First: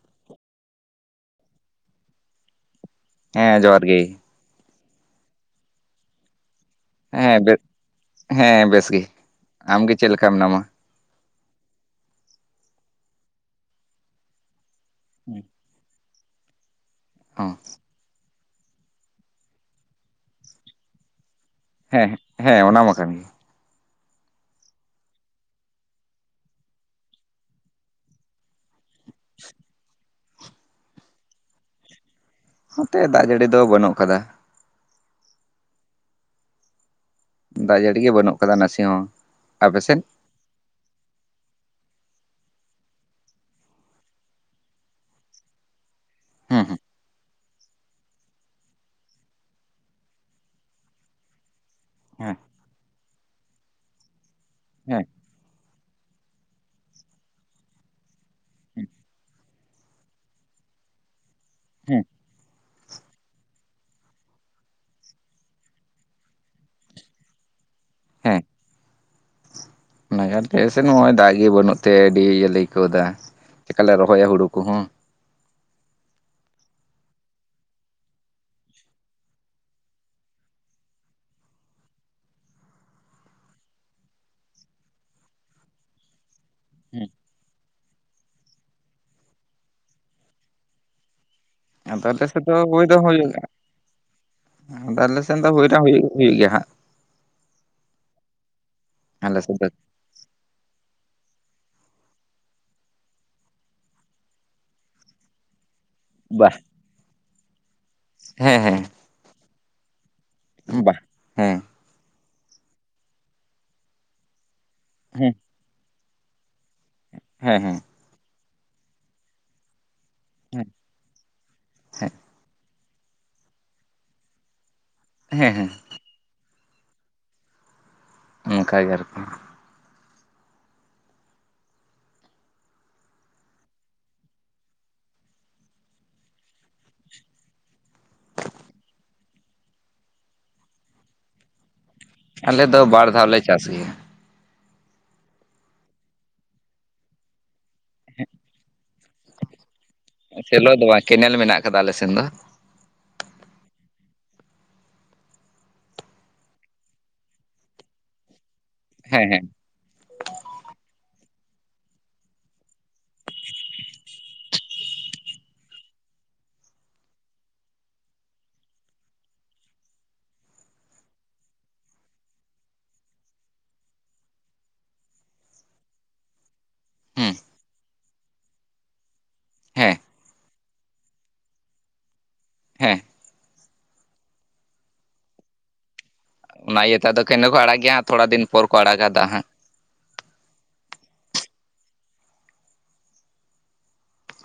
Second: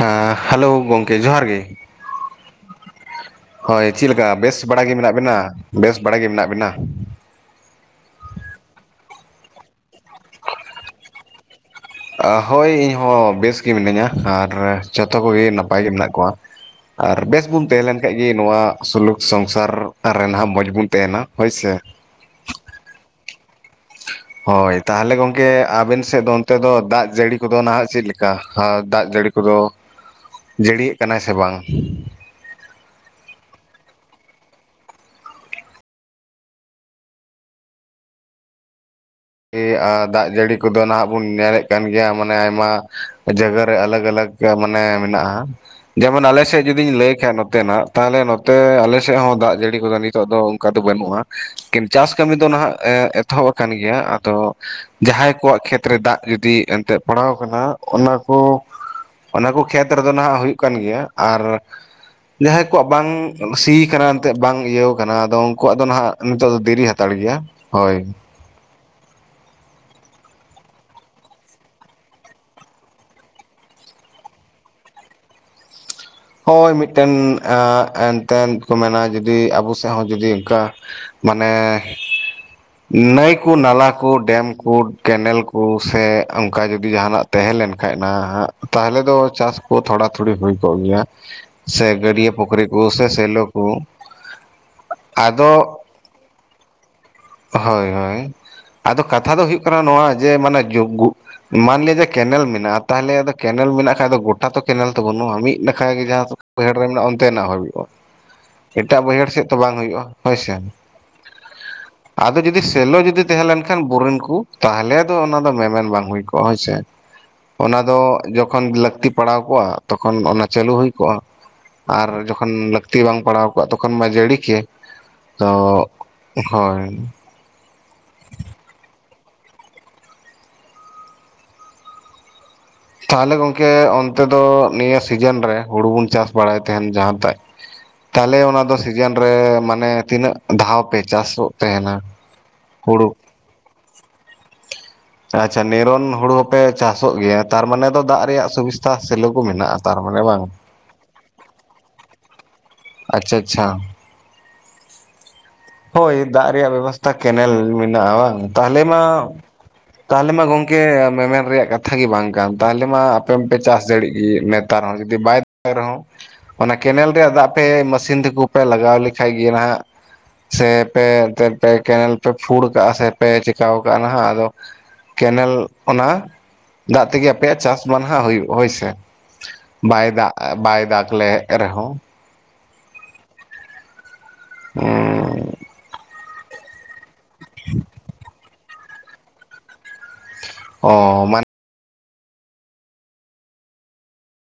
ᱦᱮᱸ ᱦᱟᱞᱳ ᱜᱚᱝᱠᱮ ᱡᱚᱸᱦᱟᱨ ᱜᱮ᱾ ᱦᱮᱸ ᱡᱚᱦᱟᱨ ᱦᱳᱭ ᱜᱮ ᱪᱤᱜ ᱞᱮᱠᱟ ᱵᱮᱥ ᱵᱟᱲᱟ ᱜᱮ ᱢᱮᱱᱟᱜ ᱵᱤᱱᱟ ᱵᱮᱥ ᱵᱟᱲᱟ ᱜᱤ ᱢᱮᱱᱟᱜ ᱵᱤᱱᱟ? ᱦᱮᱸ ᱵᱮᱥ ᱦᱮᱸ ᱵᱮᱥᱜᱤ ᱟᱢᱜᱮ ᱪᱮᱜ ᱞᱮᱠᱟ ᱢᱮᱱᱟᱢᱟ? ᱚ ᱦᱳᱭ ᱤᱧᱦᱚᱸ ᱵᱮᱥ ᱜᱤ ᱢᱤᱱᱟᱹᱧᱟ ᱟᱨ ᱡᱷᱚᱛᱚ ᱠᱚᱜᱤ ᱱᱟᱯᱟᱭ ᱜᱮ ᱢᱮᱱᱟᱜ ᱠᱚᱣᱟ᱾ ᱟᱨ ᱵᱮᱥ ᱦᱚᱸ ᱵᱩᱱ ᱛᱮᱦᱮᱸ ᱞᱮᱱ ᱠᱷᱟᱡ ᱜᱤ ᱱᱚᱣᱟ ᱥᱩᱞᱩᱠ ᱥᱚᱝᱥᱟᱨ ᱨᱮᱱᱦᱟᱸᱜ ᱢᱚᱸᱡᱽ ᱵᱩᱱ ᱛᱟᱦᱮᱱᱟ ᱦᱳᱭᱥᱮ᱾ ᱦᱮᱸ ᱦᱮᱸ ᱚᱱᱟ ᱢᱟ ᱠᱟᱱ ᱜᱤ᱾ ᱦᱳᱭ ᱛᱟᱦᱟᱞᱮ ᱜᱚᱝᱠᱮ ᱟᱵᱮᱱ ᱥᱮᱜ ᱫᱚ ᱚᱱᱛᱮ ᱫᱚ ᱫᱟᱜ ᱡᱟᱹᱲᱤ ᱠᱚᱫᱚ ᱱᱷᱟᱜ ᱪᱮᱫ ᱞᱮᱠᱟ? ᱫᱟᱜ ᱡᱟᱹᱲᱤ ᱠᱚᱫᱚ ᱡᱟᱹᱲᱤᱭᱮᱜ ᱠᱟᱱᱟᱭ ᱥᱮ ᱵᱟᱝ? ᱱᱚᱛᱮ ᱫᱟᱜ ᱡᱟᱹᱲᱤ ᱫᱚ ᱵᱟᱹᱱᱩᱜ ᱟᱠᱟᱫᱟ ᱾ ᱫᱟᱜ ᱡᱟᱹᱲᱤ ᱜᱮ ᱵᱟᱹᱱᱩᱜ ᱟᱠᱟᱫᱟ ᱱᱟᱥᱮ ᱦᱚᱸ ᱾ ᱮ ᱟ ᱫᱟᱜ ᱡᱟᱹᱲᱤ ᱠᱚᱫᱚ ᱱᱷᱟᱜ ᱵᱩᱱ ᱧᱮᱞᱮᱫ ᱠᱟᱱ ᱜᱮᱭᱟ ᱢᱟᱱᱮ ᱟᱭᱢᱟ ᱡᱟᱭᱜᱟ ᱨᱮ ᱟᱞᱟᱹᱜᱽ ᱟᱞᱟᱹᱜᱽ ᱠᱟ ᱢᱟᱱᱮ ᱢᱮᱱᱟᱜᱼᱟ ᱡᱮᱢᱚᱱ ᱦᱮᱸ ᱟᱞᱮᱥᱮᱜ ᱡᱩᱫᱤᱧ ᱞᱟᱹᱭ ᱠᱷᱟᱡ ᱱᱚᱛᱮ ᱱᱟᱜ ᱛᱟᱦᱟᱞᱮ ᱱᱚᱛᱮ ᱟᱞᱮ ᱥᱮᱜ ᱦᱚᱸ ᱫᱟᱜ ᱡᱟᱹᱲᱤ ᱠᱚᱫᱚ ᱱᱤᱛᱚᱜ ᱫᱚ ᱚᱱᱠᱟ ᱫᱚ ᱵᱟᱹᱱᱩᱜᱼᱟ ᱠᱤᱱ ᱪᱟᱥ ᱠᱟᱹᱢᱤ ᱦᱮᱸ ᱫᱚ ᱱᱷᱟᱜ ᱮᱛᱚᱦᱚᱵ ᱟᱠᱟᱱ ᱜᱮᱭᱟ ᱟᱫᱚ ᱦᱮᱸ ᱡᱟᱦᱟᱸᱭ ᱠᱚᱣᱟᱜ ᱠᱷᱮᱛ ᱠᱷᱮᱛ ᱨᱮ ᱫᱟᱜ ᱡᱩᱫᱤ ᱮᱱᱛᱮ ᱯᱟᱲᱟᱣ ᱟᱠᱟᱱᱟ ᱚᱱᱟ ᱠᱚ ᱚᱱᱟ ᱠᱚ ᱠᱷᱮᱛ ᱨᱮᱫᱚ ᱱᱷᱟᱜ ᱦᱩᱭᱩᱜ ᱠᱟᱱ ᱜᱮᱭᱟ ᱟᱨ ᱦᱮᱸ ᱡᱟᱦᱟᱸᱭ ᱠᱚᱣᱟᱜ ᱵᱟᱝ ᱥᱤ ᱠᱟᱱᱟ ᱮᱱᱛᱮᱫ ᱵᱟᱝ ᱤᱭᱟᱹ ᱟᱠᱟᱱᱟ ᱟᱫᱚ ᱩᱱᱠᱩᱣᱟᱜ ᱫᱚ ᱱᱷᱟᱜ ᱱᱤᱛᱚᱜ ᱫᱚ ᱫᱮᱨᱤ ᱦᱟᱛᱟᱲ ᱜᱮᱭᱟ, ᱦᱳᱭ᱾ [inaudible] ᱦᱮ ᱸᱥᱮ ᱱᱚᱜᱼᱚᱭ ᱫᱟᱜ ᱜᱮ ᱵᱟᱹᱱᱩᱜ ᱛᱮ ᱟᱹᱰᱤ ᱤᱭᱟᱹᱞᱮ ᱟᱹᱭᱠᱟᱹᱣ ᱫᱟ ᱪᱮᱠᱟᱞᱮ ᱨᱚᱦᱚᱭᱟ ᱦᱳᱲᱳ ᱠᱚᱦᱚᱸ᱾ ᱦᱳᱭ ᱢᱤᱫᱴᱮᱱ ᱟ-ᱮᱱᱛᱮᱱ ᱠᱚ ᱢᱮᱱᱟ ᱡᱩᱫᱤ ᱟᱵᱚ ᱥᱮᱫ ᱦᱚᱸ ᱡᱩᱫᱤ ᱚᱱᱠᱟ ᱢᱟᱱᱮᱻ ᱱᱟᱹᱭ ᱠᱚ ᱱᱟᱞᱟ ᱠᱚ ᱰᱮᱢ ᱠᱚ ᱠᱮᱱᱮᱞ ᱠᱚ ᱥᱮ ᱚᱱᱠᱟ ᱡᱩᱫᱤ ᱡᱟᱦᱟᱸᱱᱟᱜ ᱛᱮᱦᱮᱸ ᱞᱮᱱᱠᱷᱟᱡ ᱱᱟ ᱦᱟᱜ, ᱛᱟᱦᱚᱞᱮ ᱫᱚ ᱪᱟᱥ ᱠᱚ ᱛᱷᱚᱲᱟ, ᱛᱷᱩᱲᱤ ᱦᱩᱭ ᱠᱚᱜ ᱜᱮᱭᱟ᱾ ᱥᱮ ᱟᱫᱚ ᱟᱞᱮ ᱜᱟᱹᱰᱭᱟᱹ ᱥᱮᱫ ᱫᱚ ᱯᱩᱠᱷᱨᱤ ᱠᱚ, ᱦᱩᱭ ᱫᱚ ᱥᱮ ᱦᱩᱭᱩᱜᱼᱟ ᱥᱮᱞᱚ ᱠᱚ᱾ ᱟᱫᱚ ᱟᱞᱮ ᱥᱮᱱ ᱫᱚ, ᱦᱩᱭᱱᱟ ᱦᱩᱭᱩᱜ -ᱦᱩᱭᱩᱜ ᱜᱮᱭᱟ ᱦᱟᱸᱜ᱾ ᱦᱳᱭ -ᱦᱳᱭ, ᱟᱫᱚ ᱠᱟᱛᱷᱟ ᱟᱞᱮ ᱫᱚ ᱥᱮᱫ ᱦᱳᱭᱩᱜ ᱠᱟᱱᱟ, ᱱᱚᱣᱟ ᱡᱮ ᱢᱟᱱᱮ ᱡᱚᱜᱩ ᱢᱟᱱᱞᱤ ᱡᱮ ᱠᱮᱱᱮᱞ ᱢᱮᱱᱟᱜᱼᱟ, ᱛᱟᱦᱚᱞᱮ ᱟᱫᱚ ᱠᱮᱱᱮᱞ ᱢᱮᱱᱟᱜ ᱠᱷᱟᱡ ᱫᱚ, ᱜᱚᱴᱟ ᱛᱚ ᱠᱮᱱᱮᱞ ᱛᱚ ᱵᱟᱹᱱᱩᱜᱼᱟ᱾ ᱢᱤᱫ ᱰ ᱵᱟᱚᱱᱠ ᱜᱮ ᱡᱟᱦᱟᱸ ᱵᱟ ᱵᱟᱹᱭᱦᱟᱹᱲ ᱨᱮ ᱢᱮᱱᱟᱜᱼᱟ, ᱚᱱᱛᱮᱱᱟᱜ ᱦᱩᱭᱩᱜᱼᱟ, ᱦᱮᱸ ᱦᱮᱸ ᱮᱴᱟᱜ ᱵᱟᱹᱭᱦᱟᱹᱲ ᱥᱮᱫ ᱛᱚ ᱵᱟᱝ ᱦᱳᱭᱩᱜᱼᱟ ᱦᱳᱭᱥᱮ᱾ ᱵᱟᱦ ᱦᱮᱸ᱾ ᱟᱫᱚ ᱡᱩᱫᱤ ᱥᱮᱞᱚ ᱡᱩᱫᱤ ᱛᱮᱦᱮᱸ ᱞᱮᱱ ᱠᱷᱟᱱ, ᱵᱩᱨᱤᱱ ᱠᱩ ᱛᱟᱦᱚᱞᱮ ᱫᱚ, ᱦᱮᱸ ᱚᱱᱟ ᱫᱚ ᱢᱮᱢᱮᱱ ᱵᱟᱝ ᱦᱩᱭ ᱠᱚᱜᱼᱟ ᱦᱳᱭᱥᱮ᱾ ᱦᱮᱸ ᱚᱱᱟ ᱦᱮᱸ ᱫᱚ, ᱡᱚᱠᱷᱚᱱ ᱞᱟᱹᱠᱛᱤ ᱯᱟᱲᱟᱣ ᱠᱚᱜᱼᱟ, ᱛᱚᱠᱷᱚᱱ ᱚᱱᱟ ᱦᱮᱸ ᱪᱟᱹᱞᱩ ᱦᱩᱭ ᱠᱚᱜ-ᱟ, ᱟᱨ ᱦᱮᱸ ᱡᱚᱠᱷᱚᱱ ᱞᱟᱹᱠᱛᱤ ᱵᱟᱝ ᱯᱟᱲᱟᱣ ᱠᱚᱜᱼᱟ, ᱛᱚᱠᱷᱚᱱ ᱢᱟ ᱡᱟᱹᱲᱤ ᱠᱮᱭᱟᱭ᱾ ᱦᱮᱸ ᱛᱚ ᱦᱮᱸ ᱦᱚᱭ᱾ ᱚᱱᱠᱟ ᱜᱮ ᱟᱨᱠᱤ᱾ ᱛᱟᱦᱚᱞᱮ ᱜᱚᱢᱠᱮ, ᱚᱱᱛᱮ ᱫᱚ ᱱᱤᱭᱟᱹ ᱥᱤᱡᱮᱱ ᱨᱮ, ᱦᱳᱲᱩ ᱵᱚᱱ ᱪᱟᱥ ᱵᱟᱲᱟᱭ ᱛᱟᱦᱮᱱ, ᱡᱟᱦᱟᱸᱴᱟᱜ ᱛᱟᱦᱚᱞᱮ ᱚᱱᱟ ᱫᱚ ᱥᱤᱡᱮᱱ ᱨᱮ, ᱢᱟᱱᱮ ᱛᱤᱱᱟᱹᱜ ᱫᱷᱟᱣ ᱯᱮ, ᱪᱟᱥᱚᱜ ᱛᱮᱦᱮᱱᱟ? ᱟᱞᱮ ᱫᱚ, ᱵᱟᱨ ᱫᱷᱟᱣ ᱞᱮ ᱪᱟᱥ ᱜᱮᱭᱟ᱾ ᱟᱪᱪᱷᱟ ᱱᱮᱨᱚᱱ ᱦᱳᱲᱳ ᱦᱚᱸᱯᱮ ᱪᱟᱥᱚᱜ ᱜᱮᱭᱟ᱾ ᱛᱟᱨᱢᱟᱱᱮ ᱫᱚ ᱫᱟᱜ ᱨᱮᱭᱟᱜ ᱥᱩᱵᱤᱥᱛᱟ, ᱥᱮᱞᱳ ᱠᱚ ᱢᱮᱱᱟᱜᱼᱟ, ᱛᱟᱨᱢᱟᱱᱮ ᱵᱟᱝ᱾ ᱥᱮᱞᱚ ᱫᱚ ᱵᱟᱝ ᱠᱮᱱᱮᱞ ᱢᱮᱱᱟᱜ ᱠᱟᱫᱟ ᱟᱞᱮᱥᱮᱱ ᱫᱚ᱾ ᱟᱪᱪᱷᱟ-ᱟᱪᱪᱷᱟ᱾ ᱦᱳᱭ ᱫᱟᱜ ᱨᱮᱭᱟᱜ ᱵᱮᱵᱚᱥᱛᱷᱟ, ᱠᱮᱱᱮᱞ ᱢᱮᱱᱟᱜᱼᱟ, ᱵᱟᱝ ᱛᱟᱦᱚᱞᱮ ᱢᱟ ᱦᱮᱸ ᱦᱮᱸ ᱛᱟᱦᱚᱞᱮ ᱢᱟ ᱜᱚᱝᱠᱮ, ᱢᱮᱢᱮᱱ ᱨᱮᱭᱟᱜ ᱠᱟᱛᱷᱟ ᱜᱮ, ᱵᱟᱝ ᱠᱟᱱ ᱛᱟᱦᱚᱞᱮ ᱢᱟ ᱟᱯᱮ ᱢᱟᱯᱮ ᱪᱟᱥ ᱫᱟᱲᱮᱜ ᱜᱮ ᱱᱮᱛ ᱛᱟᱣᱨᱮ ᱦᱚᱸ ᱡᱚᱫᱤ ᱵᱟᱭ ᱫᱟᱜ ᱨᱮᱦᱚᱸᱼᱼ ᱚᱱᱟ ᱠᱮᱱᱮᱞ ᱨᱮᱭᱟᱜ ᱫᱟᱜ ᱯᱮ, ᱢᱟᱹᱥᱤᱱ ᱛᱮᱠᱚ ᱯᱮ ᱞᱟᱜᱟᱣ ᱞᱮᱠᱷᱟᱡ ᱜᱮ, ᱱᱟᱦᱜ ᱥᱮ ᱯᱮ ᱮᱱᱛᱮᱫ ᱯᱮ ᱠᱮᱱᱮᱞ ᱯᱮ ᱯᱷᱩᱲ ᱠᱟᱜᱼᱟ, ᱥᱮ ᱯᱮ ᱪᱤᱠᱟᱹᱣ ᱠᱟᱜᱼᱟ, ᱱᱟᱦᱜ ᱟᱫᱚ ᱠᱮᱱᱮᱞ ᱚᱱᱟ ᱫᱟᱜ ᱛᱮᱜᱮ ᱦᱩᱸ ᱟᱯᱮᱭᱟᱜ ᱪᱟᱥ ᱢᱟ ᱱᱟᱦᱟᱜ, ᱦᱳᱭᱩᱜ ᱦᱳᱭᱥᱮ, ᱦᱮᱸ ᱵᱟᱭ ᱫᱟᱜᱼᱟ ᱵᱟᱭ ᱫᱟᱜᱽ ᱞᱮ ᱨᱮᱦᱚᱸ᱾ ᱦᱮᱸ᱾ [inaudible] ᱚᱱᱟ ᱤᱭᱟᱹ ᱛᱚ ᱫᱚ ᱠᱮᱱᱟᱹ ᱠᱚ ᱟᱲᱟᱜ ᱜᱮᱭᱟ ᱛᱷᱚᱲᱟ ᱫᱤᱱ ᱯᱚᱨ ᱠᱚ ᱟᱲᱟᱜᱟ ᱫᱟᱜ ᱦᱟᱸᱜ᱾ ᱚ ᱢᱟᱱᱮ᱾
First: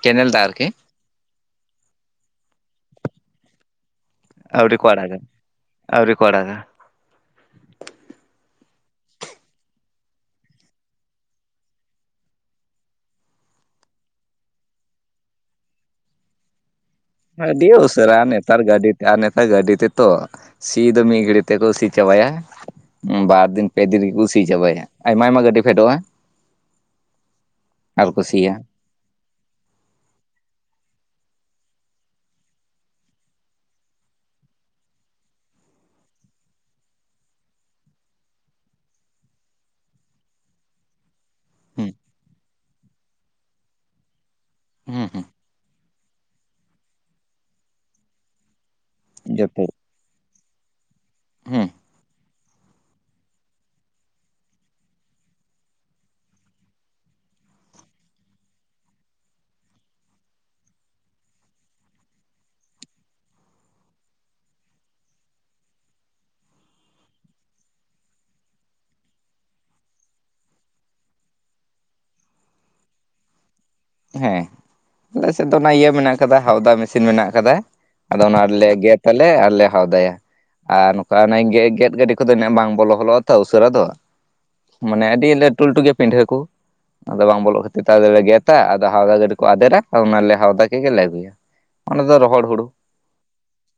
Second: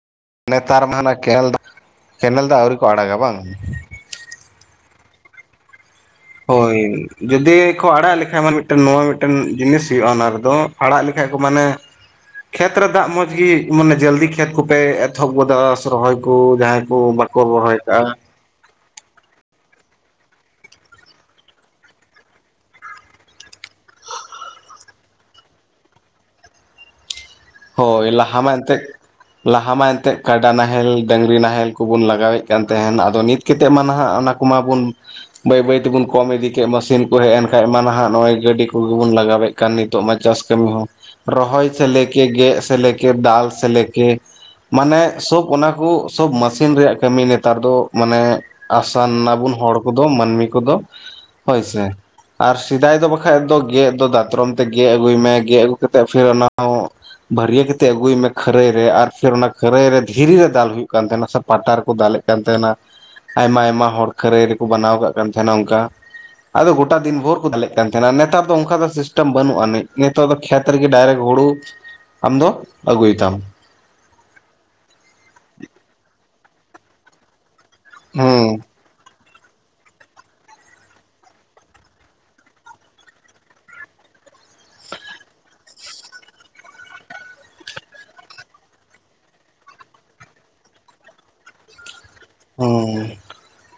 ᱠᱮᱱᱮᱞ ᱫᱟᱜ ᱟᱨᱠᱤ ᱱᱮᱛᱟᱨ ᱢᱟ ᱦᱟᱱᱟ ᱠᱮᱞ ᱠᱮᱱᱮᱞ ᱫᱚ ᱟᱹᱣᱨᱤ ᱠᱚ ᱟᱲᱟᱜᱟ ᱵᱟᱝ? ᱟᱹᱣᱲᱤ ᱠᱚ ᱟᱲᱟᱜᱟ ᱾ ᱟᱹᱣᱲᱤ ᱠᱚ ᱠᱚᱲᱟ᱾ ᱦᱳᱭ᱾ ᱡᱩᱫᱤ ᱠᱚ ᱟᱲᱟᱜ ᱞᱮᱠᱟᱡ ᱢᱟᱱᱮ ᱢᱤᱫᱴᱮᱱ ᱱᱚᱣᱟ ᱢᱤᱫᱴᱮᱱ ᱡᱤᱱᱤᱥ ᱦᱩᱭᱩᱜᱼᱟ ᱚᱱᱟ ᱨᱮᱫᱚ ᱟᱲᱟᱜ ᱞᱮᱠᱷᱟᱡ ᱠᱚ ᱢᱟᱱᱮ᱾ ᱠᱷᱮᱛᱨᱮ ᱫᱟᱜ ᱢᱚᱸᱡᱽᱜᱤ ᱢᱟᱱᱮ ᱡᱚᱞᱫᱤ ᱠᱷᱮᱛ ᱠᱚᱯᱮ ᱮᱛᱚᱦᱚᱵ ᱜᱚᱫᱟ ᱥᱚᱨᱚᱦᱚᱭ ᱠᱚ ᱡᱟᱦᱟᱸᱭ ᱠᱚ ᱵᱟ᱾ ᱟᱹᱰᱤ ᱩᱥᱟᱨᱟ ᱱᱮᱛᱟᱨ ᱜᱟᱹᱰᱤ᱾ ᱱᱮᱛᱟ ᱜᱟᱹᱰᱤ ᱛᱮ ᱛᱚ ᱥᱤ ᱫᱚ ᱢᱤ ᱜᱟᱹᱲᱤ ᱛᱮ ᱠᱚ ᱥᱤ ᱪᱟᱵᱟᱭᱟ᱾ ᱵᱟᱨ ᱫᱤᱱ ᱯᱮ ᱫᱤᱱ ᱠᱩ ᱥᱤ ᱡᱟᱵᱟᱭᱟ ᱟᱭᱢᱟ-ᱟᱭᱢᱟ ᱜᱟᱹᱰᱤ ᱯᱷᱮᱰᱚᱜᱼᱟ᱾ ᱟᱨ ᱦᱳᱭ ᱠᱚ ᱞᱟᱦᱟ ᱢᱟ ᱥᱤᱭᱟ ᱮᱱᱛᱮᱫ᱾ ᱞᱟᱦᱟ ᱢᱟ ᱮᱱᱛᱮᱫ ᱠᱟᱰᱟ ᱱᱟᱦᱮᱞ, ᱰᱟᱹᱝᱨᱤ ᱱᱟᱦᱮᱞ ᱠᱚᱵᱚᱱ ᱞᱟᱜᱟᱣᱮᱫ ᱠᱟᱱ ᱛᱟᱦᱮᱱ ᱟᱫᱚ ᱱᱤᱛ᱾ ᱠᱟᱛᱮᱫ ᱢᱟ ᱱᱟᱦᱟᱜ ᱚᱱᱟ ᱠᱚᱢᱟᱵᱚᱱ᱾ ᱵᱟᱹᱭ ᱵᱟᱹᱭ ᱛᱮᱵᱚᱱ ᱠᱚᱢ ᱤᱫᱤ ᱠᱮᱫ ᱢᱮᱥᱤᱱ ᱠᱚ ᱦᱮᱡ ᱮᱱ ᱠᱷᱟᱡ ᱢᱟ ᱱᱟᱦᱟᱜ ᱱᱚᱜᱼᱚᱭ ᱜᱟᱹᱰᱤ ᱠᱚᱜᱮ ᱵᱚᱱ ᱞᱟᱜᱟᱣᱮᱫ ᱾ ᱠᱟᱱ ᱱᱤᱛᱚᱜ ᱢᱟ ᱪᱟᱥ ᱠᱟᱹᱢᱤ ᱦᱚᱸ᱾ ᱨᱚᱦᱚᱭ ᱥᱮ ᱦᱩᱸ ᱞᱮᱠᱮ ᱜᱮᱫ ᱥᱮ ᱞᱮᱠᱮ ᱫᱟᱞ ᱥᱮ ᱞᱮᱠᱮ ᱢᱟᱱᱮ ᱦᱩᱸ ᱦᱩᱸ ᱥᱚᱵ ᱚᱱᱟ ᱠᱚ᱾ ᱥᱚᱵ ᱢᱮᱥᱤᱱ ᱨᱮᱭᱟᱜ ᱠᱟᱹᱢᱤ ᱱᱮᱛᱟᱨ ᱫᱚ ᱢᱟᱱᱮ ᱟᱥᱟᱱ ᱱᱟᱵᱩᱱ ᱡᱚᱛᱚ ᱦᱚᱲ᱾ ᱠᱚᱫᱚ ᱢᱟᱹᱱᱢᱤ ᱠᱚᱫᱚ ᱦᱳᱭ ᱦᱩᱸ ᱥᱮ᱾ ᱟᱨ ᱥᱮᱫᱟᱭ ᱫᱚ ᱵᱟᱠᱷᱟᱡ ᱫᱚ ᱜᱮᱫ ᱫᱚ ᱫᱟᱛᱨᱚᱢ ᱛᱮ ᱜᱮᱫ ᱟᱹᱜᱩᱭᱢᱮ ᱜᱮᱫ ᱟᱹᱜᱩ ᱠᱟᱛᱮᱜ ᱯᱷᱤᱨ ᱚᱱᱟ ᱾ ᱵᱷᱟᱹᱨᱭᱟᱹ ᱠᱟᱛᱮᱫ ᱟᱹᱜᱩᱭ ᱢᱮ ᱠᱷᱟᱹᱨᱟᱹᱭ ᱨᱮ ᱟᱨ ᱯᱷᱤᱨ ᱚᱱᱟ ᱠᱷᱟᱹᱨᱟᱹᱭ ᱨᱮ ᱫᱷᱤᱨᱤ ᱨᱮ ᱫᱟᱞ ᱦᱩᱭᱩᱜ ᱠᱟᱱ ᱛᱟᱦᱮᱸᱱᱟ ᱥᱮ ᱯᱟᱴᱟ ᱨᱮ ᱠᱚ ᱫᱟᱞᱮᱫ᱾ ᱠᱟᱱ ᱛᱟᱦᱮᱱᱟ ᱟᱭᱢᱟ ᱟᱭᱢᱟ ᱦᱚᱲ ᱠᱷᱟᱹᱨᱟᱹᱭ ᱨᱮᱠᱚ ᱵᱮᱱᱟᱣ ᱠᱟᱜ ᱠᱟᱱ ᱛᱟᱦᱮᱱᱟ ᱚᱱᱠᱟ᱾ ᱟᱫᱚ ᱜᱚᱴᱟ ᱫᱤᱱ ᱵᱷᱳᱨ ᱠᱚ ᱫᱟᱞᱮᱫ ᱠᱟᱱ ᱛᱟᱦᱮᱸᱱᱟ ᱱᱮᱛᱟᱨ ᱫᱚ ᱚᱱᱠᱟ ᱫᱚ ᱥᱤᱥᱴᱮᱢ ᱵᱟᱹᱱᱩᱜᱼᱟᱱᱤᱡ ᱱᱮᱛᱟᱨ ᱫᱚ᱾ ᱠᱷᱮᱛ ᱨᱮ ᱜᱮ ᱰᱟᱭᱨᱮᱠᱴ ᱦᱩᱲᱩ᱾ ᱟᱢ ᱫᱚ ᱟᱹᱜᱩᱭ ᱛᱟᱢ᱾ ᱦᱮᱸ ᱟᱞᱮ ᱥᱮᱫ ᱫᱚ ᱚᱱᱟ ᱤᱭᱟᱹ ᱢᱮᱱᱟᱜ ᱟᱠᱟᱫᱟ ᱦᱟᱣᱫᱟ ᱢᱮᱥᱤᱱ ᱢᱮᱱᱟᱜ ᱟᱠᱟᱫᱟ᱾ ᱟᱫᱚ ᱦᱩᱸ ᱚᱱᱟ ᱨᱮᱞᱮ ᱜᱮᱫ ᱟᱞᱮ ᱟᱨᱞᱮ ᱦᱟᱣᱫᱟᱭᱟ᱾ ᱟᱨ ᱱᱚᱝᱠᱟ ᱚᱱᱮ ᱜᱮ ᱜᱮᱫ ᱜᱟᱹᱰᱤ ᱠᱚᱫᱚ ᱩᱱᱟᱹᱜ ᱵᱟᱝ ᱵᱚᱞᱚ ᱵᱚᱞᱚᱜᱼᱟ ᱛᱚ ᱩᱥᱟᱹᱨᱟ ᱫᱚ᱾ ᱢᱟᱱᱮ ᱟᱹᱰᱤ ᱞᱟᱹᱴᱩ ᱞᱟᱹᱴᱩ ᱜᱮᱭᱟ ᱯᱤᱰᱦᱟᱹ ᱠᱚ ᱟᱫᱚ ᱵᱟᱝ ᱵᱚᱞᱚᱜ ᱠᱷᱟᱹᱛᱤᱨ ᱛᱮ ᱟᱫᱚ ᱞᱮ ᱜᱮᱫ᱾ ᱟᱫᱚ ᱦᱟᱣᱫᱟ ᱜᱟᱹᱰᱤ ᱠᱚ ᱟᱫᱮᱨᱟ ᱚᱱᱟᱞᱮ ᱦᱟᱣᱫᱟ ᱠᱮᱜ ᱜᱮᱞᱮ ᱟᱹᱜᱩᱭᱟ ᱚᱱᱟ ᱫᱚ ᱨᱚᱦᱚᱲ᱾ ᱦᱩᱲᱩ ᱦᱩᱸ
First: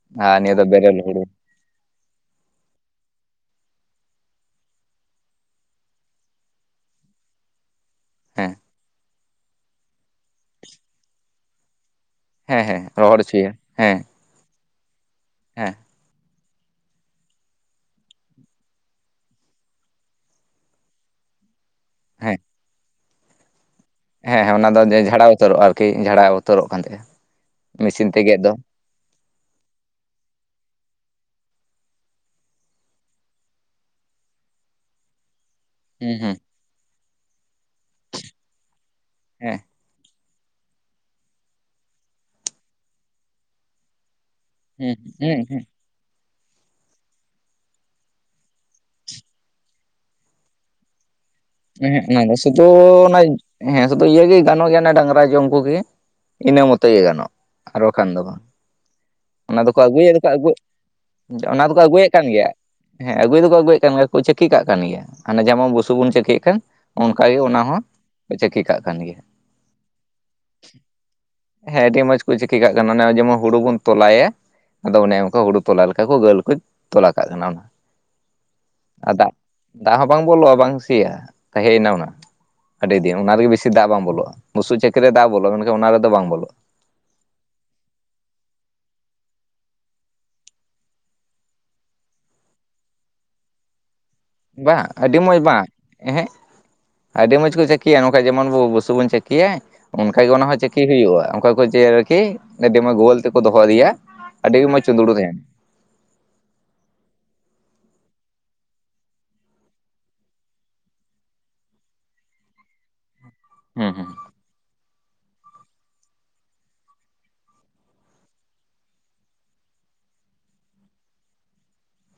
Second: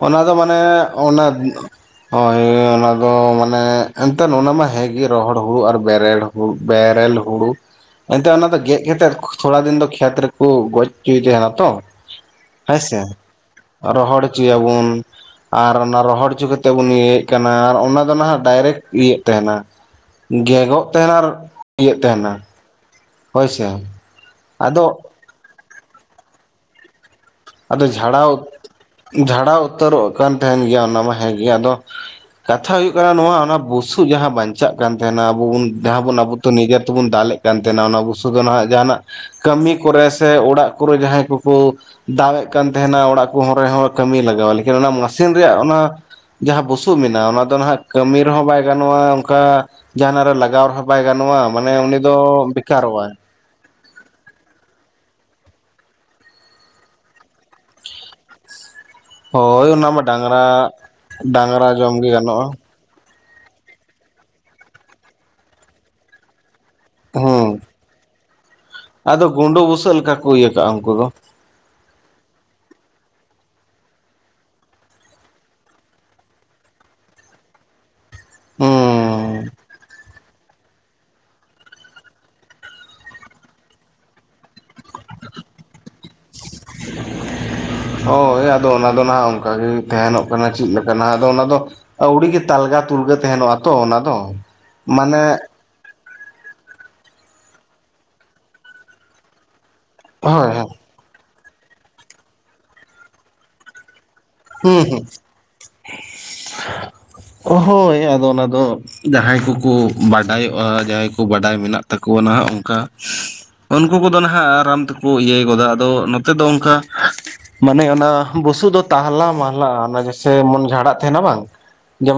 ᱚᱱᱟ ᱫᱚ ᱟᱨ ᱱᱤᱭᱟᱹ ᱢᱟᱱᱮ ᱵᱮᱨᱮᱞ ᱦᱩᱲᱩ ᱚᱱᱟ᱾ ᱦᱚᱭ ᱚᱱᱟᱫᱚ ᱢᱟᱱᱮ ᱮᱱᱛᱮ ᱚᱱᱟ ᱢᱟ ᱦᱮᱸᱜᱮ ᱨᱚᱦᱚᱲ ᱦᱩᱲᱩ ᱟᱨ ᱵᱮᱨᱮᱲ᱾ ᱵᱮᱨᱮᱞ ᱦᱩᱲᱩ᱾ ᱮᱱᱛᱮᱜ ᱚᱱᱟ ᱦᱮᱸ ᱫᱚ ᱜᱮᱫ ᱠᱟᱛᱮᱜ ᱛᱷᱚᱲᱟ ᱫᱤᱱ ᱫᱚ ᱠᱷᱮᱛ ᱨᱮᱠᱚ ᱜᱚᱡ ᱦᱚᱪᱚᱭᱮᱫ ᱛᱟᱦᱮᱱᱟ ᱛᱚ᱾ ᱦᱮᱸ ᱦᱮᱸ ᱦᱮᱸᱥᱮ ᱨᱚᱦᱚᱲ ᱦᱚᱪᱚᱭᱟ ᱾ ᱨᱚᱦᱚᱲ ᱦᱚᱪᱚᱭᱟᱵᱩᱱ ᱟᱨ ᱚᱱᱟ ᱨᱚᱦᱚᱲ ᱦᱚᱪᱩ ᱠᱟᱛᱮᱜ᱾ ᱛᱮᱵᱚᱱ ᱤᱭᱟᱹᱭᱮᱫ ᱠᱟᱱᱟ ᱟᱨ ᱚᱱᱟ ᱫᱚ ᱱᱟᱦᱟᱜ ᱰᱟᱭᱨᱮᱠᱴ ᱤᱭᱟᱹᱜ ᱛᱟᱦᱮᱱᱟ᱾ ᱜᱮᱜᱚᱜ ᱛᱟᱦᱮᱱᱟ ᱟᱨ ᱤᱭᱟᱹᱜ ᱛᱟᱦᱮᱱᱟ ᱦᱮᱸ ᱦᱳᱭᱥᱮ᱾ ᱦᱮᱸ ᱦᱮᱸ ᱚᱱᱟ ᱫᱚ ᱟᱫᱚ ᱡᱷᱟᱲᱟᱣ ᱩᱛᱟᱹᱨᱚᱜᱼᱟ ᱟᱨᱠᱤ ᱡᱷᱟᱲᱟᱣ ᱩᱛᱟᱹᱨᱚᱜ ᱠᱟᱱ ᱛᱟᱦᱮᱸᱜ-ᱟ᱾ ᱟᱫᱚ ᱡᱷᱟᱲᱟᱣ ᱡᱷᱟᱲᱟᱣ ᱩᱛᱟᱹᱨᱚᱜ ᱠᱟᱱ ᱛᱟᱦᱮᱱ ᱜᱮᱭᱟ ᱚᱱᱟ ᱢᱟ ᱦᱮᱸᱜᱮ ᱟᱫᱚ᱾ ᱠᱟᱛᱷᱟ ᱦᱳᱭᱳᱜ ᱠᱟᱱᱟ ᱱᱚᱣᱟ ᱚᱱᱟ ᱵᱩᱥᱩᱵ ᱡᱟᱦᱟᱸ ᱵᱟᱧᱪᱟᱜ ᱠᱟᱱ ᱛᱟᱦᱮᱱᱟ ᱟᱵᱚ ᱵᱩᱱ᱾ ᱡᱟᱦᱟᱸ ᱦᱩᱸ ᱵᱚᱱ ᱟᱵᱚ ᱦᱩᱸ ᱱᱤᱡᱮ ᱛᱮᱵᱚᱱ ᱫᱟᱞᱮᱫ ᱠᱟᱱ ᱛᱟᱦᱮᱱᱟ ᱚᱱᱟ ᱵᱚᱥᱩ ᱫᱚ ᱱᱟᱦᱟᱜ ᱡᱟᱦᱟᱱᱟᱜ ᱦᱮᱸ ᱠᱟᱹᱢᱤ ᱠᱚᱨᱮ᱾ ᱥᱮ ᱚᱲᱟᱜ ᱠᱚᱨᱮ ᱡᱟᱦᱟᱸᱭ ᱠᱚᱠᱚ ᱫᱟᱣ ᱮᱫ ᱠᱟᱱ ᱛᱟᱦᱮᱱᱟ ᱚᱲᱟᱜ ᱠᱚᱦᱚᱸ ᱨᱮᱦᱚᱸ ᱠᱟᱹᱢᱤ ᱞᱟᱜᱟᱣ ᱞᱟᱹᱜᱤᱫ᱾ ᱚᱱᱟ ᱦᱩᱸ ᱦᱩᱸ ᱢᱮᱥᱤᱱ ᱦᱮᱸ ᱨᱮᱭᱟᱜ ᱚᱱᱟ᱾ ᱡᱟᱦᱟᱸ ᱵᱩᱥᱩᱵ ᱢᱮᱱᱟᱜ-ᱟ ᱚᱱᱟ ᱫᱚ ᱱᱟᱦᱟᱜ ᱠᱟᱹᱢᱤ ᱨᱮᱦᱚᱸ ᱵᱟᱭ ᱜᱟᱱᱚᱜ-ᱟ ᱚᱱᱠᱟ ᱡᱟᱸᱦᱟᱱᱟᱜ ᱨᱮ ᱞᱟᱜᱟᱣ ᱨᱮᱦᱚᱸ ᱵᱟᱭ ᱜᱟᱱᱚᱜ-ᱟ᱾ ᱮᱦᱮᱸᱜ ᱚᱱᱟ ᱫᱚ, ᱥᱩᱫᱷᱩ ᱚᱱᱟ ᱦᱮᱸ ᱥᱩᱫᱷᱩ ᱤᱭᱟᱹᱜᱮ ᱜᱟᱱᱚᱜ ᱜᱮᱭᱟ ᱰᱟᱝᱨᱟ ᱡᱚᱢ ᱠᱚᱜᱮ᱾ ᱤᱱᱟᱹ ᱢᱚᱛᱚ ᱜᱮ ᱜᱟᱱᱚᱜ ᱟᱨ ᱵᱟᱠᱷᱟᱱ ᱫᱚ ᱵᱟᱝ᱾ ᱚᱱᱟ ᱦᱳᱭ ᱫᱚᱠᱚ ᱢᱟ ᱟᱹᱜᱩᱭᱮᱫ ᱞᱮᱠᱟ ᱰᱟᱝᱨᱟ ᱟᱹᱜᱩ, ᱚᱱᱟ ᱰᱟᱝᱨᱟ ᱫᱚᱠᱚ ᱡᱚᱢ ᱟᱹᱜᱩᱭᱮᱫ ᱜᱮ ᱠᱟᱱ ᱜᱟᱱᱚᱜᱼᱟ ᱜᱮᱭᱟ᱾ ᱦᱮᱸ ᱟᱹᱜᱩ ᱫᱚᱠᱚ ᱟᱹᱜᱩᱭᱮᱜ ᱠᱟᱱ ᱜᱮᱭᱟ, ᱟᱨ ᱠᱚ ᱪᱟᱹᱠᱤ ᱠᱟᱜ ᱠᱟᱱ ᱜᱮᱭᱟ ᱦᱟᱱᱮ ᱡᱮᱢᱚᱱ ᱵᱩᱥᱩᱵ ᱵᱚᱱ ᱪᱟᱹᱠᱤᱭᱮᱫ ᱠᱟᱱ᱾ ᱚᱱᱠᱟ ᱜᱮ ᱦᱩᱸ ᱚᱱᱟ ᱦᱚᱸ ᱠᱚ ᱪᱟᱹᱠᱤ ᱠᱟᱜ ᱠᱟᱱ ᱜᱮᱭᱟ᱾ ᱟᱫᱚ ᱜᱩᱸᱰᱳ ᱵᱩᱥᱟᱹᱜ ᱞᱮᱠᱟ ᱠᱚ ᱤᱭᱟᱹ ᱠᱟᱜᱼᱟ ᱩᱱᱠᱩ ᱫᱚ ᱦᱮᱸ ᱟᱹᱰᱤ ᱢᱚᱸᱡᱽ ᱠᱚ ᱪᱟᱹᱠᱤ ᱠᱟᱜ ᱠᱟᱱᱟ ᱚᱱᱮ ᱡᱮᱢᱚᱱ ᱦᱩᱲᱩ ᱵᱚᱱ ᱛᱚᱞᱟᱭᱟ᱾ ᱟᱫᱚ ᱚᱱᱮ ᱚᱱᱠᱟ ᱦᱩᱲᱩ ᱛᱚᱞᱟ ᱞᱮᱠᱟ ᱠᱚ ᱜᱟᱹᱞ ᱠᱚ ᱛᱚᱞᱟ ᱠᱟᱜ ᱠᱟᱱᱟ ᱚᱱᱟ᱾ ᱟᱨ ᱫᱟᱜ, ᱦᱩᱸ ᱫᱟᱜ ᱦᱚᱸ ᱵᱟᱝ ᱵᱚᱞᱚᱜᱼᱟ ᱵᱟᱝ ᱥᱮᱭᱟᱜ-ᱟ ᱛᱟᱦᱮᱸᱭᱮᱱᱟ ᱚᱱᱟ᱾ ᱟᱹᱰᱤ ᱫᱤᱱ, ᱚᱱᱟ ᱨᱮᱜᱮ ᱵᱤᱥᱤ ᱫᱟᱜ ᱵᱟᱝ ᱵᱚᱞᱚᱜᱼᱟ ᱵᱩᱥᱩ ᱪᱟᱹᱠᱤ ᱨᱮ ᱫᱟᱜ ᱵᱚᱞᱚᱜ-ᱟ ᱢᱮᱱᱠᱷᱟᱱ ᱚᱱᱟ ᱨᱮᱫᱚ ᱵᱟᱝ ᱵᱚᱞᱚᱜ-ᱟ᱾ ᱦᱳᱭ ᱟᱫᱚ ᱚᱱᱟ ᱫᱚ ᱱᱟᱦᱟᱜ ᱚᱝᱠᱟᱜᱮ ᱛᱟᱸᱦᱮᱱᱚᱜ ᱠᱟᱱᱟ ᱪᱮᱫ ᱞᱮᱠᱟ ᱟᱫᱚ ᱚᱱᱟ ᱫᱚ ᱟᱹᱣᱲᱤ ᱜᱮ ᱛᱟᱞᱜᱟ ᱛᱩᱞᱜᱟᱹ ᱛᱟᱸᱦᱮᱱᱚᱜ-ᱟ ᱛᱚ ᱚᱱᱟ ᱫᱚ᱾ ᱵᱟᱝ ᱟᱹᱰᱤ ᱢᱟᱱᱮ ᱢᱚᱸᱡᱽ ᱵᱟᱝ᱾ ᱮᱦᱮᱸᱜ ᱟᱹᱰᱤ ᱢᱚᱡᱽ ᱠᱚ ᱪᱟᱹᱠᱤᱭᱟ ᱱᱚᱝᱠᱟ ᱡᱮᱢᱚᱱ ᱵᱚ ᱵᱩᱥᱩᱵ ᱵᱚᱱ ᱪᱟᱹᱠᱤᱭᱟ᱾ ᱚᱱᱠᱟ ᱜᱮ ᱚᱱᱟ ᱦᱳᱭ ᱦᱚᱸ ᱦᱳᱭ ᱪᱟᱹᱠᱤ ᱦᱩᱭᱩᱜ-ᱟ ᱚᱱᱠᱟ ᱠᱚ ᱡᱮ ᱟᱨᱠᱤ ᱟᱹᱰᱤ ᱢᱚᱸᱡᱽ ᱜᱳᱞ ᱛᱮᱠᱚ ᱫᱚᱦᱚ ᱤᱫᱤᱭᱟ᱾ ᱟᱹᱰᱤ ᱜᱮ ᱢᱚᱸᱡᱽ ᱦᱩᱸ ᱪᱩᱸᱫᱩᱲ ᱦᱩᱸ᱾ [unintelligible] ᱦᱳᱭ, ᱟᱫᱚ ᱚᱱᱟ ᱫᱚ ᱡᱟᱦᱟᱸᱭ ᱠᱚᱠᱚ ᱵᱟᱰᱟᱭᱚᱜ-ᱟ, ᱡᱟᱦᱟᱸᱭ ᱠᱚ ᱵᱟᱰᱟᱭ ᱢᱮᱱᱟᱜ ᱛᱟᱠᱚᱣᱟ ᱱᱟᱜ ᱚᱱᱠᱟ᱾ ᱦᱩᱸ ᱩᱱᱠᱩ ᱠᱚᱫᱚ ᱱᱟᱦᱟᱜ ᱟᱨᱟᱢ ᱛᱚ ᱠᱩ ᱤᱭᱟᱹᱭ ᱜᱚᱫᱟ ᱟᱫᱚ ᱱᱚᱛᱮ ᱫᱚ ᱚᱱᱠᱟ ᱢᱟᱱᱮ ᱚᱱᱟ ᱵᱩᱥᱩᱵ ᱫᱚ ᱛᱟᱦᱞᱟ ᱢᱟᱦᱞᱟ ᱚᱱᱟ ᱡᱮᱥᱮ ᱢᱩᱱᱜᱟ ᱟᱲᱟᱜ ᱛᱟᱸᱦᱮᱱᱟ ᱵᱟᱝ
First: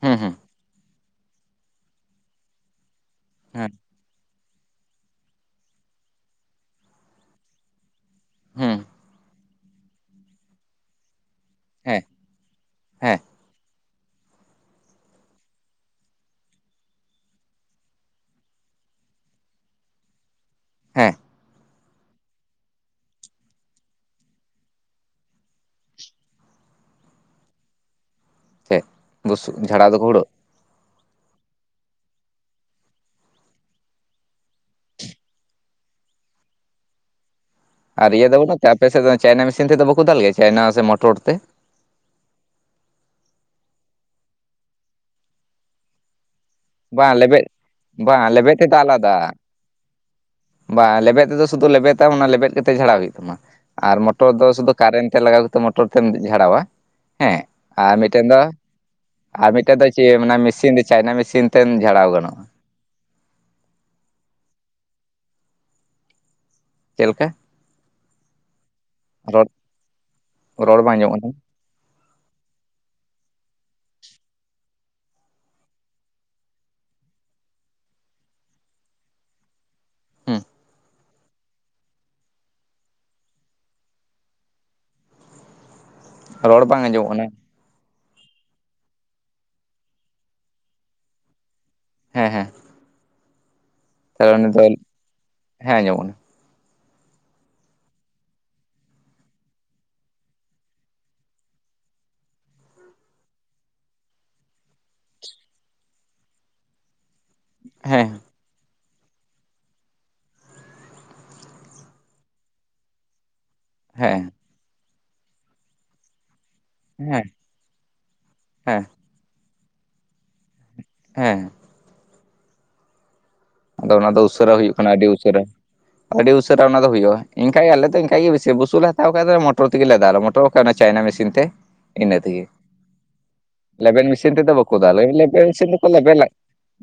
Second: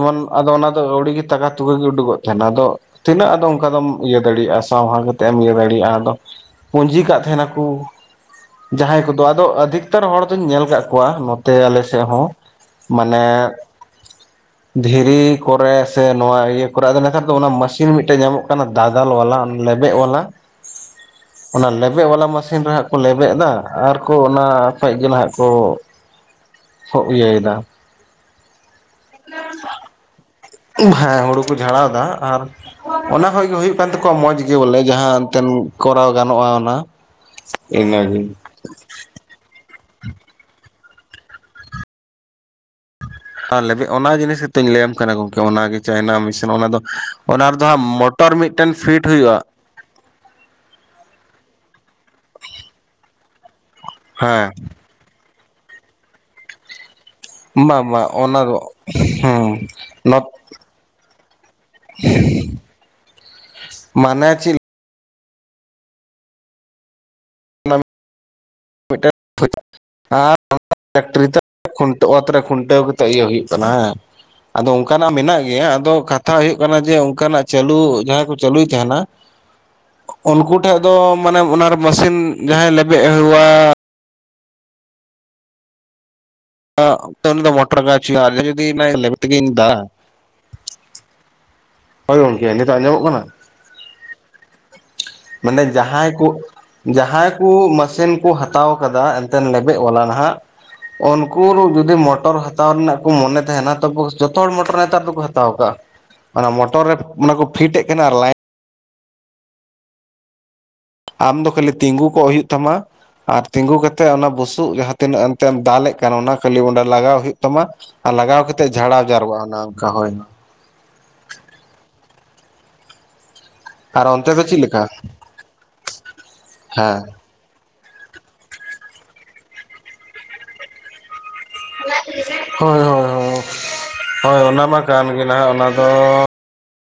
ᱦᱩᱸ ᱦᱩᱸ ᱦᱩᱸ ᱟᱫᱚ ᱚᱱᱟ ᱫᱚ ᱟᱹᱣᱲᱤ ᱜᱮ ᱛᱟᱜᱟ ᱛᱩᱠᱟᱹ ᱜᱮ ᱩᱰᱩᱠᱚᱜ ᱛᱟᱸᱦᱮᱱᱟ᱾ ᱟᱫᱚ ᱛᱤᱱᱟᱹᱜ ᱟᱫᱚ ᱚᱱᱠᱟ ᱦᱮᱸ ᱫᱚᱢ ᱤᱭᱟᱹ ᱫᱟᱲᱮᱭᱟᱜ-ᱟ ᱥᱟᱶᱦᱟ ᱠᱟ ᱛᱮᱢ ᱤᱭᱟᱹ ᱫᱟᱲᱤᱭᱟᱜ-ᱟ ᱟᱫᱚ ᱯᱩᱸᱡᱤ ᱠᱟᱜ ᱛᱟᱸᱦᱮᱱᱟᱠᱚ ᱦᱩᱸ ᱡᱟᱦᱟᱸᱭ ᱠᱚᱫᱚ᱾ ᱟᱫᱚ ᱟᱫᱷᱮᱠ ᱛᱟᱨ ᱦᱚᱲ ᱫᱩᱧ ᱧᱮᱞ ᱠᱟᱫ ᱠᱚᱣᱟ ᱱᱚᱛᱮ ᱟᱞᱮ ᱥᱮᱫ ᱦᱮᱸ ᱦᱚᱸ ᱦᱮᱸ ᱢᱟᱱᱮ [inaudible] ᱫᱷᱤᱨᱤ ᱠᱚᱨᱮ ᱥᱮ ᱱᱚᱣᱟ ᱤᱭᱟᱹ ᱠᱚᱨᱮ᱾ ᱟᱫᱚ ᱱᱮᱛᱟᱨ ᱫᱚ ᱚᱱᱟ ᱢᱟᱥᱤᱱ ᱢᱤᱫᱴᱮᱡ ᱧᱟᱢᱚᱜ ᱠᱟᱱᱟ᱾ ᱫᱟᱫᱟᱞ ᱵᱟᱞᱟ, ᱞᱮᱵᱮᱜ ᱵᱟᱞᱟ᱾ ᱦᱮᱸ᱾ ᱚᱱᱟ ᱞᱮᱵᱮᱜ ᱵᱟᱞᱟ ᱢᱟᱥᱤᱱ ᱨᱮ ᱦᱟᱸᱜ ᱠᱚ ᱞᱮᱵᱮᱜ ᱫᱟ ᱟᱨᱠᱚ ᱚᱱᱟ ᱠᱷᱚᱡ ᱜᱮ ᱱᱟᱦᱟᱜ ᱠᱚ ᱥᱚᱜ ᱤᱭᱟᱹᱭᱫᱟ ᱥᱮᱫ ᱵᱩᱥᱩᱫ ᱡᱷᱟᱲᱟᱣ ᱫᱩᱦᱩᱲᱩᱜ ᱦᱮᱸ ᱦᱩᱲᱩ ᱠᱚ ᱡᱷᱟᱲᱟᱣᱫᱟ ᱟᱨ ᱚᱱᱟ ᱠᱷᱚᱡ ᱜᱮ ᱦᱩᱭᱩᱜ ᱠᱟᱱ ᱛᱟᱠᱚᱣᱟ ᱢᱚᱡᱽ ᱜᱮ ᱵᱚᱞᱮ ᱡᱟᱦᱟᱸ ᱮᱱᱛᱮᱱ ᱠᱚᱨᱟᱣ ᱜᱟᱱᱚᱜ-ᱟ ᱚᱱᱟ᱾ ᱟᱨ ᱤᱱᱟᱹᱜᱮ ᱤᱭᱟᱹ ᱫᱚ ᱵᱟᱹᱱᱩᱜ ᱛᱮ ᱟᱯᱮ ᱥᱮᱫ ᱫᱚ ᱪᱟᱭᱱᱟ ᱢᱮᱥᱤᱱ ᱛᱮᱫᱚ ᱵᱟᱠᱚ ᱫᱟᱞ ᱜᱮᱭᱟ ᱪᱟᱭᱱᱟ ᱥᱮ ᱢᱚᱴᱚᱨ ᱛᱮ? ᱟᱨ ᱞᱮᱵᱮᱜ ᱚᱱᱟ ᱡᱤᱱᱤᱥ ᱜᱮᱛᱩᱧ ᱞᱟᱹᱭᱟᱢ ᱠᱟᱱᱟ ᱜᱚᱝᱠᱮ ᱚᱱᱟᱜᱮ ᱪᱟᱭᱱᱟ ᱢᱤᱥᱤᱱ ᱚᱱᱟ ᱫᱚ᱾ ᱵᱟᱝ ᱚᱱᱟ ᱞᱮᱵᱮᱫ ᱨᱮᱫᱚ ᱦᱟᱸᱜ ᱢᱚᱴᱚᱨ ᱢᱤᱫᱴᱮᱱ ᱯᱷᱤᱴ ᱦᱩᱭᱩᱜ-ᱟ᱾ ᱵᱟ ᱞᱮᱵᱮᱫ ᱛᱮᱫᱚ ᱥᱩᱫᱩ ᱞᱮᱵᱮᱫᱟᱢ ᱚᱱᱟ ᱞᱮᱵᱮᱫ ᱠᱟᱛᱮ ᱡᱷᱟᱲᱟᱣ ᱦᱩᱭᱩᱜ ᱛᱟᱢᱟ ᱟᱨ ᱢᱚᱴᱚᱨ ᱫᱚ ᱦᱮᱸ ᱥᱩᱫᱩ ᱠᱟᱨᱮᱱ ᱛᱮ ᱞᱟᱜᱟᱣ ᱠᱟᱛᱮᱫ ᱢᱚᱴᱚᱨ ᱛᱮᱢ ᱡᱷᱟᱲᱟᱣᱟ᱾ ᱦᱮᱸ ᱵᱟᱝ ᱟᱨ ᱵᱟᱝ ᱢᱤᱫᱴᱮᱱ ᱫᱚ ᱚᱱᱟ ᱟᱨ ᱢᱤᱫᱴᱮᱡ ᱫᱚ ᱪᱮ ᱦᱩᱸ ᱢᱤᱥᱤᱱ ᱫᱚ ᱪᱟᱭᱱᱟ ᱢᱤᱥᱤᱱ [inaudible] ᱢᱟᱱᱮ ᱪᱤᱞ ᱪᱮᱫ ᱞᱮᱠᱟ? ᱨᱚᱲ ᱨᱚᱲ ᱵᱟᱝ ᱟᱸᱡᱚᱢᱚᱜ ᱠᱟᱱᱟ [unintelligible] ᱠᱷᱩᱱᱴᱟᱹ ᱚᱛ ᱨᱮ ᱠᱷᱩᱱᱴᱟᱹᱣ ᱠᱟᱛᱮᱜ ᱤᱭᱟᱹ ᱦᱩᱭᱩᱜ ᱛᱟᱢᱟ, ᱦᱟᱸ᱾ ᱟᱫᱚ ᱚᱱᱠᱟᱱᱟᱜ ᱢᱮᱱᱟᱜ ᱜᱮᱭᱟ ᱟᱫᱚ ᱠᱟᱛᱷᱟ ᱦᱳᱭᱳᱜ ᱠᱟᱱᱟ ᱡᱮ ᱚᱱᱠᱟᱱᱟᱜ ᱪᱟᱹᱞᱩ ᱡᱟᱦᱟᱸᱭ ᱠᱚ ᱪᱟᱹᱞᱩᱭ ᱛᱟᱦᱮᱱᱟ ᱯᱷᱟᱸᱠᱟ ᱜᱮᱭᱟ ᱾ ᱳᱱᱠᱩ ᱴᱷᱮᱜ ᱫᱚ ᱢᱟᱱᱮ ᱚᱱᱟᱨᱮ ᱢᱟᱥᱤᱱ ᱡᱟᱦᱟᱸᱭ ᱞᱮᱵᱮᱜ ᱦᱮᱭᱟ ᱦᱩᱸ ᱨᱚᱲ ᱵᱟᱝ ᱟᱜ, ᱟᱸᱡᱚᱢᱚᱜ ᱠᱟᱱᱟ ᱩᱱᱤ ᱫᱚ ᱢᱚᱴᱚᱨ ᱜᱟᱪᱷᱤ ᱟᱨ ᱡᱚᱫᱤ ᱞᱮᱵᱮᱫ ᱛᱮᱜᱤᱧ ᱫᱟ ᱦᱳᱭ ᱜᱚᱢᱠᱮ ᱱᱤᱛᱳᱜ ᱟᱸᱡᱚᱢᱚᱜ ᱠᱟᱱᱟ? ᱛᱟᱜᱽᱲᱟ ᱱᱤᱛᱳᱱ ᱢᱟᱱᱮ ᱡᱟᱦᱟᱸᱭ ᱠᱩᱫ ᱡᱟᱦᱟᱸᱭ ᱠᱩ ᱢᱟᱥᱮᱱ ᱠᱩ ᱦᱟᱛᱟᱣ ᱠᱟᱫᱟ ᱮᱱᱛᱮᱱ ᱞᱮᱵᱮᱜ. ᱵᱟᱞᱟ ᱱᱟᱦᱟᱜ ᱩᱱᱠᱩ ᱡᱩᱫᱤ ᱢᱚᱴᱚᱨ ᱦᱟᱛᱟᱣ ᱨᱮᱱᱟᱜ ᱠᱚ ᱢᱚᱱᱮ ᱛᱟᱦᱮᱱᱟ ᱛᱚᱵᱚᱥ ᱡᱚᱛᱚ ᱦᱚᱲ ᱢᱚᱴᱚᱨ ᱱᱮᱛᱟᱨ ᱫᱚᱠᱚ ᱦᱟᱛᱟᱣ ᱟᱠᱟᱜᱼᱟ ᱾ ᱚᱱᱟ ᱢᱚᱴᱚᱨ ᱨᱮ ᱚᱱᱟ ᱠᱚ ᱯᱷᱤᱴ ᱮᱜ ᱠᱟᱱᱟ ᱟᱨ ᱞᱟᱭ ᱟᱢᱫᱚ ᱠᱷᱟᱹᱞᱤ ᱛᱤᱸᱜᱩ ᱠᱚᱜ ᱦᱳᱭᱳᱜ ᱛᱟᱢᱟ ᱟᱨ ᱛᱤᱸᱜᱩ ᱠᱟᱛᱮᱜ ᱦᱮᱸ ᱚᱱᱟ ᱵᱩᱥᱩᱵ ᱜᱮ ᱦᱟᱛ ᱛᱤᱱᱟᱹᱜ ᱮᱱᱛᱮᱢ ᱫᱟᱞᱮᱜ ᱠᱟᱱ ᱚᱱᱟ ᱠᱷᱟᱹᱞᱤ ᱚᱸᱰᱮ ᱞᱟᱜᱟᱣ ᱦᱮᱸ ᱦᱳᱭᱳᱜ ᱛᱟᱢᱟ ᱟᱨ ᱞᱟᱜᱟᱣ ᱠᱟᱛᱮ ᱦᱮᱸ ᱡᱷᱟᱲᱟᱣ ᱡᱟᱨᱚᱣᱟ ᱚᱱᱮ ᱚᱱᱠᱟ, ᱦᱳᱭ ᱦᱮᱸᱦ ᱾ ᱟᱫᱚ ᱟᱨ ᱚᱱᱟ ᱫᱚ ᱚᱱᱛᱮ ᱩᱥᱟᱹᱨᱟ ᱪᱮᱫ ᱦᱳᱭᱳᱜ ᱞᱮᱠᱟ ᱠᱟᱱᱟ ᱟᱹᱰᱤ ᱩᱥᱟᱹᱨᱟ ᱟᱹᱰᱤ ᱩᱥᱟᱹᱨᱟ ᱚᱱᱟ ᱫᱚ ᱦᱮᱸ ᱦᱳᱭᱳᱜ-ᱟ ᱾ ᱤᱝᱠᱷᱟᱡ ᱜᱮ ᱟᱞᱮ ᱫᱚ ᱤᱝᱠᱷᱟᱡ ᱜᱮ ᱵᱤᱥᱤ ᱵᱩᱥᱩᱵ ᱞᱮ ᱦᱟᱛᱟᱣ ᱠᱷᱟᱡ ᱫᱚ ᱢᱚᱴᱚᱨ ᱛᱮᱜᱮ ᱞᱮ ᱫᱟᱞᱟ ᱢᱚᱴᱚᱨ ᱵᱟᱠᱷᱟᱡ ᱚᱱᱟ ᱪᱟᱭᱱᱟ ᱢᱮᱥᱤᱱ ᱛᱮ ᱾ ᱤᱱᱟᱹ ᱛᱮᱜᱤ ᱦᱳᱭ ᱦᱳᱭ ᱦᱳᱭ ᱞᱮᱵᱮᱫ ᱢᱮᱥᱤᱱ ᱦᱳᱭ ᱛᱮᱫᱚ ᱚᱱᱟ ᱵᱟᱠᱚ ᱢᱟ ᱫᱟᱞ ᱠᱟᱱ [inaudible] ᱜᱮ ᱞᱮᱵᱮᱫ ᱱᱟᱦᱟᱜ ᱚᱱᱟ ᱢᱤᱥᱤᱱ ᱫᱚᱠᱚ ᱫᱚ ᱞᱮᱵᱮᱫ ᱞᱟ